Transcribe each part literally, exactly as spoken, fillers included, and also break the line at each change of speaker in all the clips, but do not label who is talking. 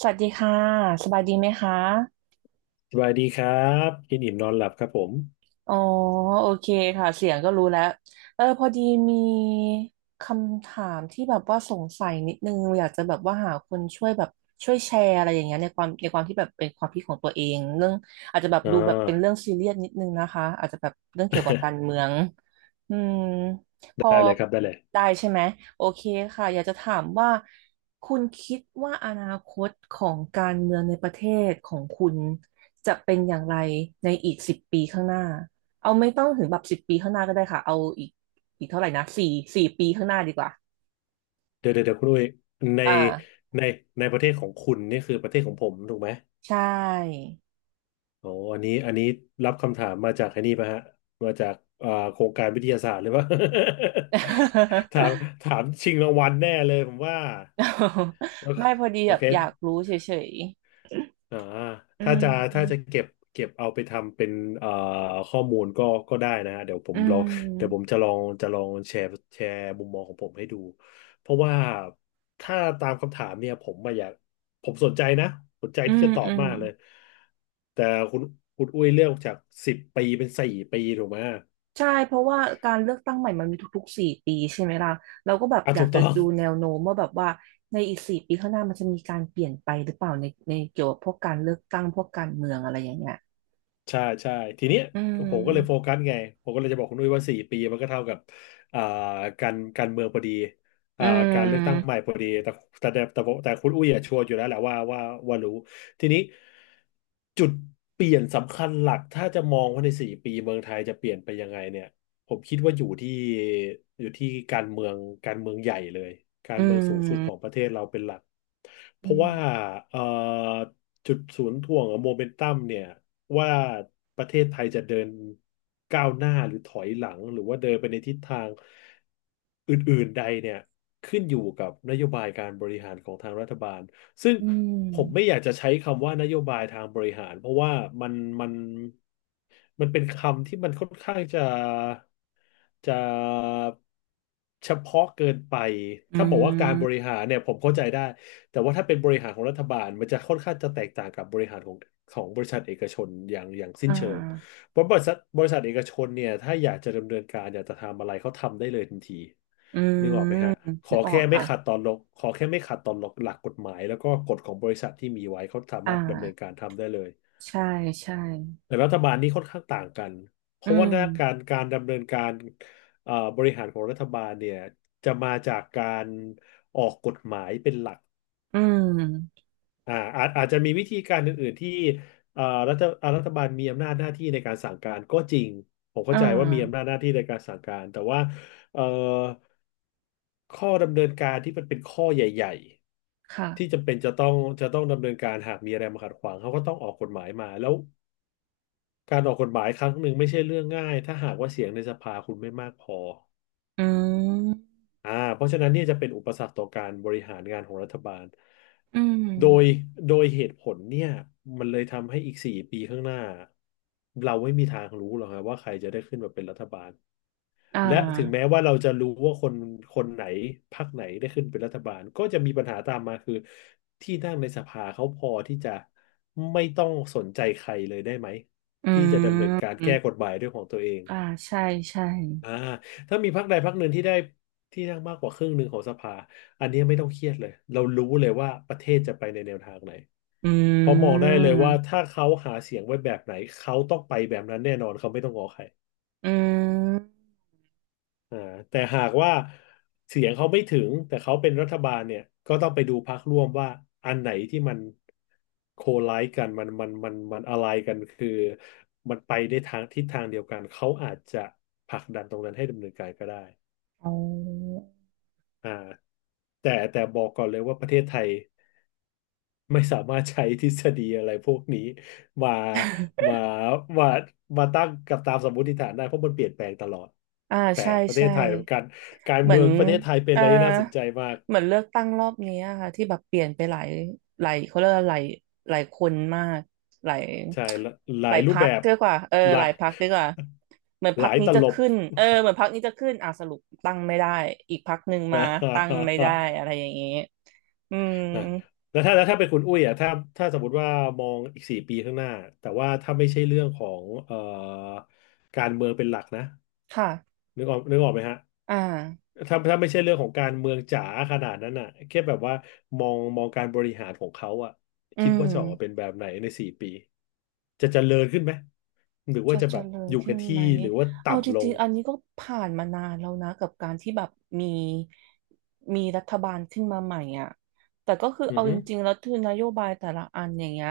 สวัสดีค่ะสบายดีไหมคะ
สบายดีครับกินอิ่มนอนหลับครับผม
อ๋อโอเคค่ะเสียงก็รู้แล้วเออพอดีมีคำถามที่แบบว่าสงสัยนิดนึงอยากจะแบบว่าหาคนช่วยแบบช่วยแชร์อะไรอย่างเงี้ยในความในความที่แบบเป็นความคิดของตัวเองเรื่องอาจจะแบบ
อ่
ดูแบบเป็นเรื่อ
า
งซีเรียสนิดนึงนะคะอาจจะแบบเรื่องเกี่ยวกับการ เมืองอืมพอ
ได้เลยครับได้เลย
ได้ใช่ไหมโอเคค่ะอยากจะถามว่าคุณคิดว่าอนาคตของการเมืองในประเทศของคุณจะเป็นอย่างไรในอีกสิบปีข้างหน้า เอาไม่ต้องถึงแบบสิบปีข้างหน้าก็ได้ค่ะเอาอีกอีกเท่าไหร่นะสี่สี่ปีข้างหน้าดีกว่า
เดี๋ยวเดี๋ยวเดี๋ยวคุณอุ้ยใน
อ่า
ในในประเทศของคุณนี่คือประเทศของผมถูกไหม
ใช่
อ๋ออันนี้อันนี้รับคำถามมาจากไอ้นี่ป่ะฮะมาจากอ่าโครงการวิทยาศาสตร์หรือเปล่า ถามถามชิงรางวัลแน่เลยผมว่าโอ เค
ไม่พอดี
โอ
แบบอยาก
เค
รู้เฉย
อ่า
ๆอื
ถ้าจะถ้าจะ
ม
เก็บเก็บเอาไปทำเป็นเอ่อข้อมูลก็ก็ได้นะฮะเดี๋ยวผ
อื
มลองเดี๋ยวผ
ม
มจะลองจะลองแชร์แชร์มุมมองของผมให้ดูเพราะว่าถ้าตามคำถามเนี่ยผมมาอยากผมสนใจนะสนใจ
อื
ที่
ม
จะตอ
อื
บ
ม
มากเลยแต่คุณคุณอุ้ยเลือกจากสิบปีเป็นสี่ปีถูกไหม
ใช่เพราะว่าการเลือกตั้งใหม่มันมีทุกๆสี่ปีใช่ไหมล่ะเราก็แบบ
อ่ะ
อยา
ถู
ก
ก
จะ
ต้อง
ดูแนวโน้มว่าแบบว่าในอีกสี่ปีข้างหน้ามันจะมีการเปลี่ยนไปหรือเปล่าในในเกี่ยวกับพวกการเลือกตั้งพวกการเมืองอะไรอย่างเงี้ย
ใช่ใช่ทีเนี้ย
อื
ผมก็เลยโฟ
ม
กัสไงผมก็เลยจะบอกคุณนุ้ยว่าสี่ปีมันก็เท่ากับอ่าการการเมืองพอดี
อื
อ่าการเลือกตั้งใหม่
ม
พอดีแต่แต่แต่แต่แต่คุณอุ้ยอะชัวร์อยู่แล้วแหละว่าว่าว่ารู้ทีนี้จุดเปลี่ยนสำคัญหลักถ้าจะมองว่าในสี่ปีเมืองไทยจะเปลี่ยนไปยังไงเนี่ยผมคิดว่าอยู่ที่อยู่ที่การเมืองการเมืองใหญ่เลยกา
อื
รเมืองสูงสุดของ
ม
ประเทศเราเป็นหลักเพ
อื
ราะ
ม
ว่าเอ่อจุดศูนย์ถ่วงโมเมนตัมเนี่ย ว่าประเทศไทยจะเดินก้าวหน้าหรือถอยหลังหรือว่าเดินไปในทิศทางอื่นๆใดเนี่ยขึ้นอยู่กับนโยบายการบริหารของทางรัฐบาล ซึ่ง
อืม
ผมไม่อยากจะใช้คำว่านโยบายทางบริหารเพราะว่ามันมันมันเป็นคำที่มันค่อนข้างจะจะเฉพาะเกินไป
อื
ถ้าบอกว่าการ
ม
บริหารเนี่ยผมเข้าใจได้แต่ว่าถ้าเป็นบริหารของรัฐบาลมันจะค่อนข้างจะแตกต่างกับบริหารของของบริษัทเอกชนอย่างอย่างสิ้
อ่
นเชิง
า
เพราะบริษัทบริษัทเอกชนเนี่ยถ้าอยากจะดำเนินการอยากจะทำอะไรเขาทำได้เลยทันที
อื
นึกออกไห
ม
มฮะข
นึ
อ
กออ
แค่
ก
ไม่
ค่ะ
ขัดต่อหลักขอแค่ไม่ขัดต่อหลักหลักกฎหมายแล้วก็กฎของบริษัทที่มีไว้เขาสา
อ่
มารถดำเนิน
า
การทำได้เลย
ใช่ใช่
แต่รัฐบาลนี่ค่อนข้างต่างกันเพ
อื
ราะว่าห
ม
น้าการการดำเนินการเอ่อบริหารของรัฐบาลเนี่ยจะมาจากการออกกฎหมายเป็นหลัก
อืม
อ่าอาจอาจจะมีวิธีการอื่นๆที่เอ่อรัฐอ่ารัฐบาลมีอำนาจหน้าที่ในการสั่งการก็จริงผม
อ่
เข้าใจว่ามีอำนาจ
า
หน้าที่ในการสั่งการแต่ว่าเอ่อข้อดำเนินการที่มันเป็นข้อใหญ่
ค่ะ
ๆที่จำเป็นจะต้องจะต้องดำเนินการหากมีอะไรมาขัดขวางเขาก็ต้องออกกฎหมายมาแล้วการออกกฎหมายครั้งหนึ่งไม่ใช่เรื่องง่ายถ้าหากว่าเสียงในสภาคุณไม่มากพอ
อืม
อ่าเพราะฉะนั้นเนี่ยจะเป็นอุปสรรคต่อการบริหารงานของรัฐบาล
อืม
โดยโดยเหตุผลเนี่ยมันเลยทำให้อีกสี่ปีข้างหน้าเราไม่มีทางรู้หรอกครับว่าใครจะได้ขึ้นมาเป็นรัฐบาล
อ่
และถึงแม้
า
ว่าเราจะรู้ว่าคนคนไหนพรรคไหนได้ขึ้นเป็นรัฐบาลก็จะมีปัญหาตามมาคือที่นั่งในสภาเขาพอที่จะไม่ต้องสนใจใครเลยได้ไหม
อื
ที่จะดำเนินการ
ม
แก้กฎหมายด้วยของตัวเอง
อ่าใช่ใช่
อ่าถ้ามีพรรคใดพรรคหนึ่งที่ได้ที่นั่งมากกว่าครึ่งหนึ่งของสภาอันนี้ไม่ต้องเครียดเลยเรารู้เลยว่าประเทศจะไปในแนวทางไหน
อื
เพราะมองได้เลยว่า
ม
ถ้าเขาหาเสียงไว้แบบไหนเขาต้องไปแบบนั้นแน่นอนเขาไม่ต้องงอใคร
อืม
อ่าแต่หากว่าเสียงเขาไม่ถึงแต่เขาเป็นรัฐบาลเนี่ยก็ต้องไปดูพรรคร่วมว่าอันไหนที่มันโคไลซ์กันมันมันมันมันอะไรกันคือมันไปในทางทิศทางเดียวกันเขาอาจจะผลักดันตรงนั้นให้ดำเนินการก็ได้
อ๋อ
อ่าแต่แต่บอกก่อนเลยว่าประเทศไทยไม่สามารถใช้ทฤษฎีอะไรพวกนี้มา มามามาตั้งกับตามสมมติฐานได้เพราะมันเปลี่ยนแปลงตลอด
อ่า
แปล
ใช่
กประเท
ใช่
ศไทยการการ
เหมื
เมื
อน
องประเทศไทยเป็น
เอ่
อะ
อ
ไรที่น่าสนใจมาก
เหมือนเลือกตั้งรอบนี้อะค่ะที่แบบเปลี่ยนไปหลายหลายเขาเรียกว่าหลายหลายคนมากหลาย
ใช่หลหลา
หลา
ย
ย
รู
พ
ป
รร
แบ
ค
บ
ดีกว่าเออ
ห
ห
ลา
ลา
ย
ยพรรคดีกว่าเหมือน พ
ห
รรค
ลาย
นี้
ต
จะ
ลบ
ขึ้นเออเหมือนพรรคนี้จะขึ้นอ่ะสรุปตั้งไม่ได้อีกพรรคหนึ่งมา
นะ
ตั้งไม่ได้อะไรอย่างนี้อืม
นะแล้วถ้าแล้วถ้าเป็นคุณอุ้ยอ่ะถ้าถ้าสมมติว่ามองอีกสี่ปีข้างหน้าแต่ว่าถ้าไม่ใช่เรื่องของเอ่อการเมืองเป็นหลักนะ
ค่ะ
นึกออกนึกออกไหมฮะ
อ่า
ถ้าถ้าไม่ใช่เรื่องของการเมืองจ๋าขนาดนั้นอ่ะแค่แบบว่ามองมองการบริหารของเขาอ่ะ
อื
คิด
ม
ว่าจะออกมาเป็นแบบไหนในสี่ปีจะเจริญขึ้นไหม หรือว่า
จะ
จะ
เจ
แบบ
ริญ
อยู่
ขึ้
กับ
น
ที่
ไหม
หรือว่า
เอาจ
ต่ำล
ริ
ง
งๆอันนี้ก็ผ่านมานานแล้วนะกับการที่แบบมีมีรัฐบาลขึ้นมาใหม่อ่ะแต่ก็คือ
อือ
เอาจ
ฮึ
ริงๆแล้วคือนโยบายแต่ละอันอย่างเงี้ย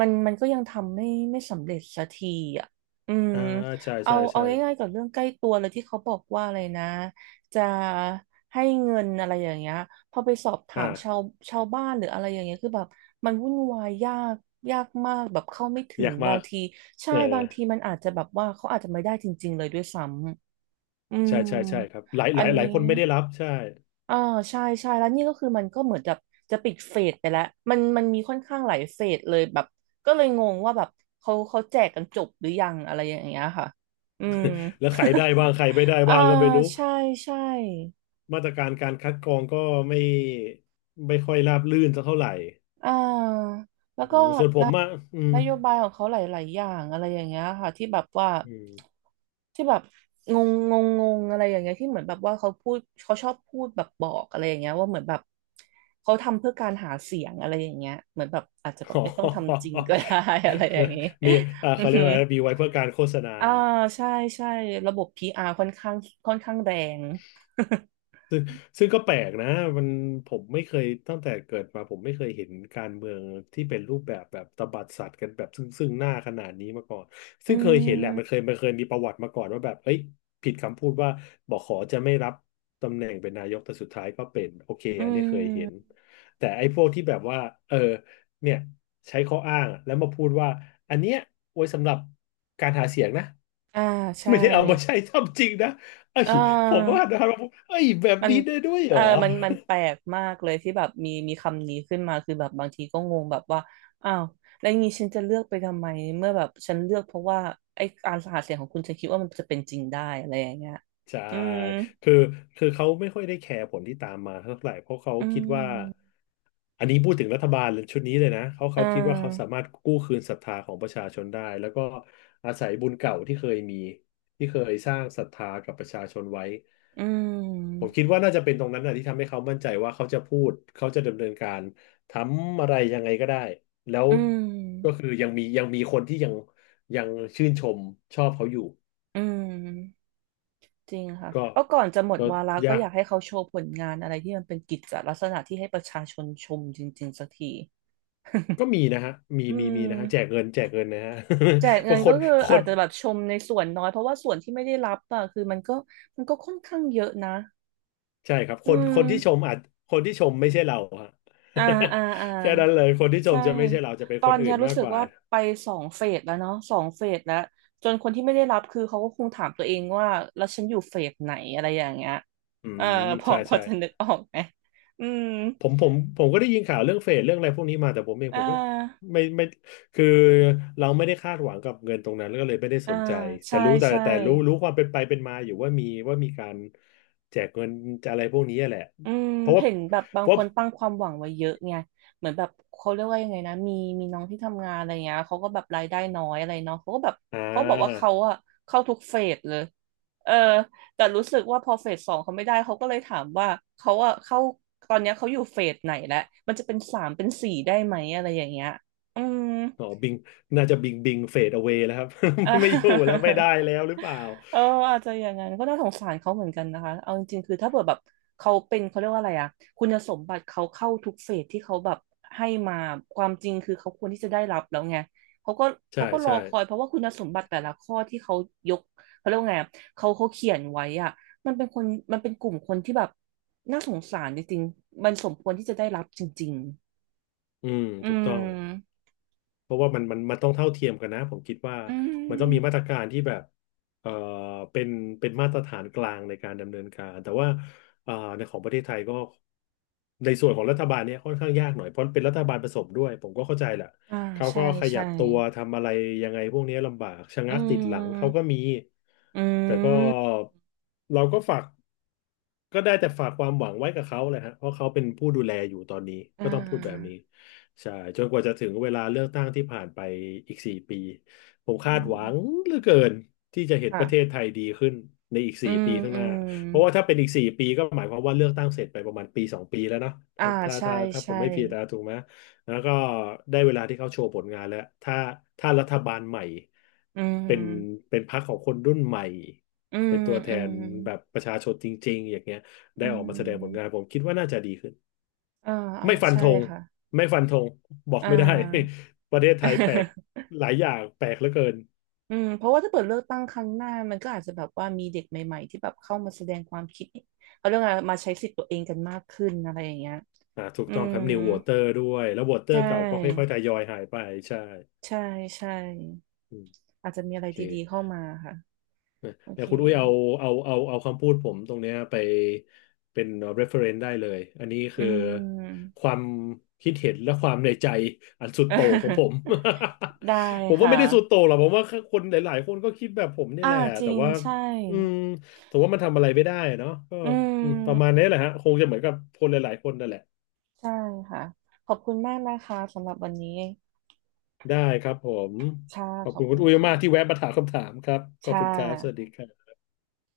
มันมันก็ยังทำไม่ไม่สำเร็จสักทีอ่ะอืม
อ่าใช่
เอา
ใช่
เอา
ใช่
ง่ายๆกับเรื่องใกล้ตัวเลยที่เขาบอกว่าอะไรนะ จะให้เงินอะไรอย่างเงี้ยพอไปสอบถามชา
อ่า
วชาวบ้านหรืออะไรอย่างเงี้ยคือแบบมันวุ่นวายยากยากมากแบบเข้าไม่ถึ
อ
ง
ยาก
บา
มา
ง
ก
ทีใช่
เออ
บางทีมันอาจจะแบบว่าเขาอาจจะไม่ได้จริงๆเลยด้วยซ้ำ อืม
ใช่ใช่ใช่ครับหลายห
อั
ลา
น
ยหลายค
นี้
นไม่ได้รับใช่
อ่า ใช่ใช่แล้วนี่ก็คือมันก็เหมือนจะจะปิดเฟสไปแล้วมันมันมีค่อนข้างหลายเฟสเลยแบบก็เลยงงว่าแบบเขาเขาแจกกันจบหรือยัง อะไรอย่างเงี้ยค่ะ อืม
แล้วใครได้บ้างใครไม่ได้
อ่า
บ้างก็ไม่รู้
ใช่ใช่
มาตรการการคัดกรองก็ไม่ไม่ค่อยราบรื่นสักเท่าไหร่
อ่า แล้ว
อื
ก็
มส่วนผ
น
มอะอืม
นโยบายของเขาหลายๆอย่างอะไรอย่างเงี้ยค่ะที่แบบว่า
อืม
ที่แบบงงงงงงอะไรอย่างเงี้ยที่เหมือนแบบว่าเขาพูดเขาชอบพูดแบบบอกอะไรอย่างเงี้ยว่าเหมือนแบบเขาทำเพื่อการหาเสียงอะไรอย่างเงี้ยเหมือนแบบอาจจะแบ บ
อ๋
ไม่ต้องทำจ
อ
ริงก็ได้ อะไรอย่างเงี้ย
มีอ่า
อือ
เขาเรีย
ฮึ
กว่ามีไว้เพื่อการโฆษณา
อ่าใช่ใช่ระบบพีอาร์ค่อนข้างค่อนข้างแรง
ซึ่งก็แปลกนะมันผมไม่เคยตั้งแต่เกิดมาผมไม่เคยเห็นการเมืองที่เป็นรูปแบบแบบตบัดสัตว์กันแบบซึ่งซึ่งหน้าขนาดนี้มาก่อน
อื
ซึ่งเคยเห็นแหละมันเค
ม
ยมันเคยมีประวัติมาก่อนว่าแบบเอ้ยผิดคำพูดว่าบอกขอจะไม่รับตำแหน่งเป็นนายกแต่สุดท้ายก็เป็นโอเค
อื
อันนี้เคยเห็น
ม
แต่ไอ้พวกที่แบบว่าเออเนี่ยใช้ข้ออ้างอะแล้วมาพูดว่าอันเนี้ยไว้สำหรับการหาเสียงนะ
อ่าใช่
ไม่ได้เอามาใช้ ทำจริงนะ เอ้
เอ่า
ยผมว่านะครับว่าเอ้ยแบบ
มัน
นี้ได้ด้วยเห
เอ
ร
อ
อ
มันมันแปลกมากเลยที่แบบมีมีคำนี้ขึ้นมา คือแบบบางทีก็งงแบบว่าอ้าวแล้วงี้ฉันจะเลือกไปทำไมเมื่อแบบฉันเลือกเพราะว่าไอ้การหาเสียงของคุณฉันคิดว่ามันจะเป็นจริงได้อะไรอย่างเงี้ย
ใช่
อืม
คือคือเขาไม่ค่อยได้แคร์ผลที่ตามมาเท่าไหร่เพราะเขา
อื
คิดว่า
ม
อันนี้พูดถึงรัฐบาลชุดนี้เลยนะเขา
อ่
เขาคิดว่าเขาสา
า
มารถกู้คืนศรัทธาของประชาชนได้แล้วก็อาศัยบุญเก่าที่เคยมีที่เคยสร้างศรัทธากับประชาชนไว้
อื
ผม
ม
คิดว่าน่าจะเป็นตรงนั้นนะที่ทำให้เขามั่นใจว่าเขาจะพูดเขาจะดำเนินการทำอะไรยังไงก็ได้แล้ว
อืม
ก็คือยังมียังมีคนที่ยังยังชื่นชมชอบเขาอยู่
อืมจริงค่ะ
ก็
ก็ก่อนจะหมด
ก็
วาระก็
ยา
อ
ก
ยากให้เขาโชว์ผลงานอะไรที่มันเป็นกิจลักษณะที่ให้ประชาชนชมจริงๆสักที
ก็มีนะฮะมี
อื
มี
ม
มีนะฮะแจกเงินแจกเงินนะฮะ
แจก
เพ
เงิ
ราะ
น
ค
ก็
น
คือ
ค
อาจ
น
จะแบบชมในส่วนน้อยเพราะว่าส่วนที่ไม่ได้รับอ่ะคือมันก็มันก็ค่อนข้างเยอะนะ
ใช่ครับค
อื
น
ม
คนที่ชมอาจคนที่ชมไม่ใช่เราฮะ
อ่าอ่าอ่า
แค่นั้นเลยคนที่ช
ใช่
มจะไม่ใช่เราจะเป็น
ตอ
คน
น
อื่
เนี้ย
น
รู้
มาก
สึ
ก
ก
ว่า
ว่าไปสองเฟสแล้วเนาะสองเฟสแล้วจนคนที่ไม่ได้รับคือเขาก็คงถามตัวเองว่าแล้วฉันอยู่เฟสไหนอะไรอย่างเงี้ย
อื
เออ
ม
พอ
ใช่
พอ
ใช่
จะนึกออกไหมอืม
ผมผมผมก็ได้ยินข่าวเรื่องเฟดเรื่องอะไรพวกนี้มาแต่ผมเอง
อ่
ผมก็
า
ไม่ไม่คือเราไม่ได้คาดหวังกับเงินตรงนั้นแล้วก็เลยไม่ได้
อ่า
สนใจแต่
ใช่
รู้แต่
ใช่
แต่รู้รู้ความเป็นไปเป็นมาอยู่ว่ามีว่ามีการแจกเงินอะไรพวกนี้แหละ
อืม
เพราะว่า
เห็นแบบบาง
เพราะ
คนตั้งความหวังไว้เยอะไงเหมือนแบบเขาเรียกว่ายังไงนะมีมีน้องที่ทำงานอะไรเงี้ยเขาก็แบบรายได้น้อยอะไรเนาะเขาก็แบบ
อ่
เขาบอกว่า
า
เขาอะเข้าทุกเฟสเลยเออแต่รู้สึกว่าพอเฟสสองเขาไม่ได้เขาก็เลยถามว่าเขาอะเข้าตอนเนี้ยเขาอยู่เฟสไหนแล้วมันจะเป็นสามเป็นสี่ได้ไหมอะไรอย่างเงี้ยอืม
อ๋อบิงน่าจะบิงบิงเฟดเอา a ว y แล้วครับ ไม่อยู่แล้วไม่ได้ แล้วหรือเปล่า
ออเอออาจจะอย่างนั้นก็น่าสงสารเขาเหมือนกันนะคะเอาจริงๆคือถ้าเกิดแบบเขาเป็นเขาเรียกว่าอะไรอะคุณสมบัติเขาเข้าทุกเฟสที่เขาแบบให้มาความจริงคือเขาควรที่จะได้รับแล้วไงเขาก็
ใช่
เขาก็รอ
ใช่
คอยเพราะว่าคุณสมบัติแต่ละข้อที่เขายกเขาเรียกว่าไงอะเขาเขาเขียนไว้อะมันเป็นคนมันเป็นกลุ่มคนที่แบบน่าสงสารจริงๆมันสมควรที่จะได้รับจริง
อืม
ๆอื
ถูกต้อง
ม
เพราะว่ามันมันมันต้องเท่าเทียมกันนะผมคิดว่า
อื
มันต้องมีมา
ม
ตรการที่แบบเอ่อเป็นเป็นมาตรฐานกลางในการดำเนินการแต่ว่าเอ่อในของประเทศไทยก็ในส่วนของรัฐบาลเนี่ยค่อนข้างยากหน่อยเพราะเป็นรัฐบาลผสมด้วยผมก็เข้าใจแหละ
อ่า
เขา
ใช่
ก็ขยั
ใช่
บตัวทำอะไรยังไงพวกนี้ลำบากชะ
อื
งักติดหลังเขา
ม
ก็มี
อื
แต่ก็
ม
เราก็ฝากก็ได้แต่ฝากความหวังไว้กับเขาแหละฮะเพราะเขาเป็นผู้ดูแลอยู่ตอนนี้
อ่
ก็ต้องพูดแบบ
า
นี้ ใช่จนกว่าจะถึงเวลาเลือกตั้งที่ผ่านไปอีกสี่ปีผมคา
อื
ด
ม
หวังเหลือเกินที่จะเห็นป
ค่ะ
ระเทศไทยดีขึ้นในอีก
อื
สี่
ม
ปีข้าง
อื
หน้า
ม
เพราะว่าถ้าเป็นอีกสี่ปีก็หมายความว่าเลือกตั้งเสร็จไปประมาณปีสองปีแล้วเนาะ
อ่า
ถ้า
ใช่
ถ้าถ้าผ
ใช่
มไม่ผิดนะถูกไหมแล้วก็ได้เวลาที่เขาโชว์ผลงานแล้วถ้าถ้ารัฐบาลใหม่
อื
เป็น
ม
เป็นพรรคของคนรุ่นใหม่
อื
เป็
ม
นตัวแท
อืม
นแบบประชาชนจริงๆอย่างเงี้ย
อื
ได้ออกมาแสดงผลงาน
ม
ผมคิดว่าน่าจะดีขึ้น
อ่าอ่า
ไม่ฟัน
ใช่
ธง
ค่ะ
ไม่ฟันธงบอก
อ่า
ไม่ได้ ประเทศไทยแปลก หลายอย่างแปลกเหลือเกิน
อืมเพราะว่าถ้าเปิดเลือกตั้งครั้งหน้ามันก็อาจจะแบบว่ามีเด็กใหม่ๆที่แบบเข้ามาแสดงความคิดเขาเรื่องอะไรมาใช้สิทธิ์ตัวเองกันมากขึ้นอะไรอย่างเงี้ย
อ่าถูก
อื
ต้องค
ม
รับนิววอเตอร์ด้วยแล้ววอเตอ
ใช
ร์เก่าก็ค่อ
่
ยๆทยอยหายไปใช่
ใช่ใช่
อืม
อาจจะมีอะ
โอ
ไร
เค
ดีๆเข้ามาค่ะ
นะ
โอ
เดี๋ย
เค
วคุณอุ้ยเอาเอาเอาเอาคำพูดผมตรงเนี้ยไปเป็น reference ได้เลยอันนี้
อื
คือ
ม
ความคิดเห็นและความในใจอันสุดโต่งของผม
ได้
ผม
ค
ว่าไม่ได้สุด
่ะ
โต่งหรอกผมว่าคนหลายๆคนก็คิดแบบผมเนี่ย
อ่า
แหละ
จริ
แต่
ง
ว่า
ใช่
อืมแต่ว่ามันทำอะไรไม่ได้เนาะก็
อื
อืมประมาณ
ม
นี้แหละฮะคงจะเหมือนกับคนหลายๆคนนั่นแหละ
ใช่ค่ะ ขอบคุณมากนะคะสำหรับวันนี้
ได้ครับผม
ค่ะ
ขอบ
ขอ
คุ
บ
ณคุ
คุ
ณ
ณ
อุ้ยมากที่
ค่ะ
แวะมาถามคำถามครับขอบ
ค่
คุณครับสวัสดี
ะ
ครับ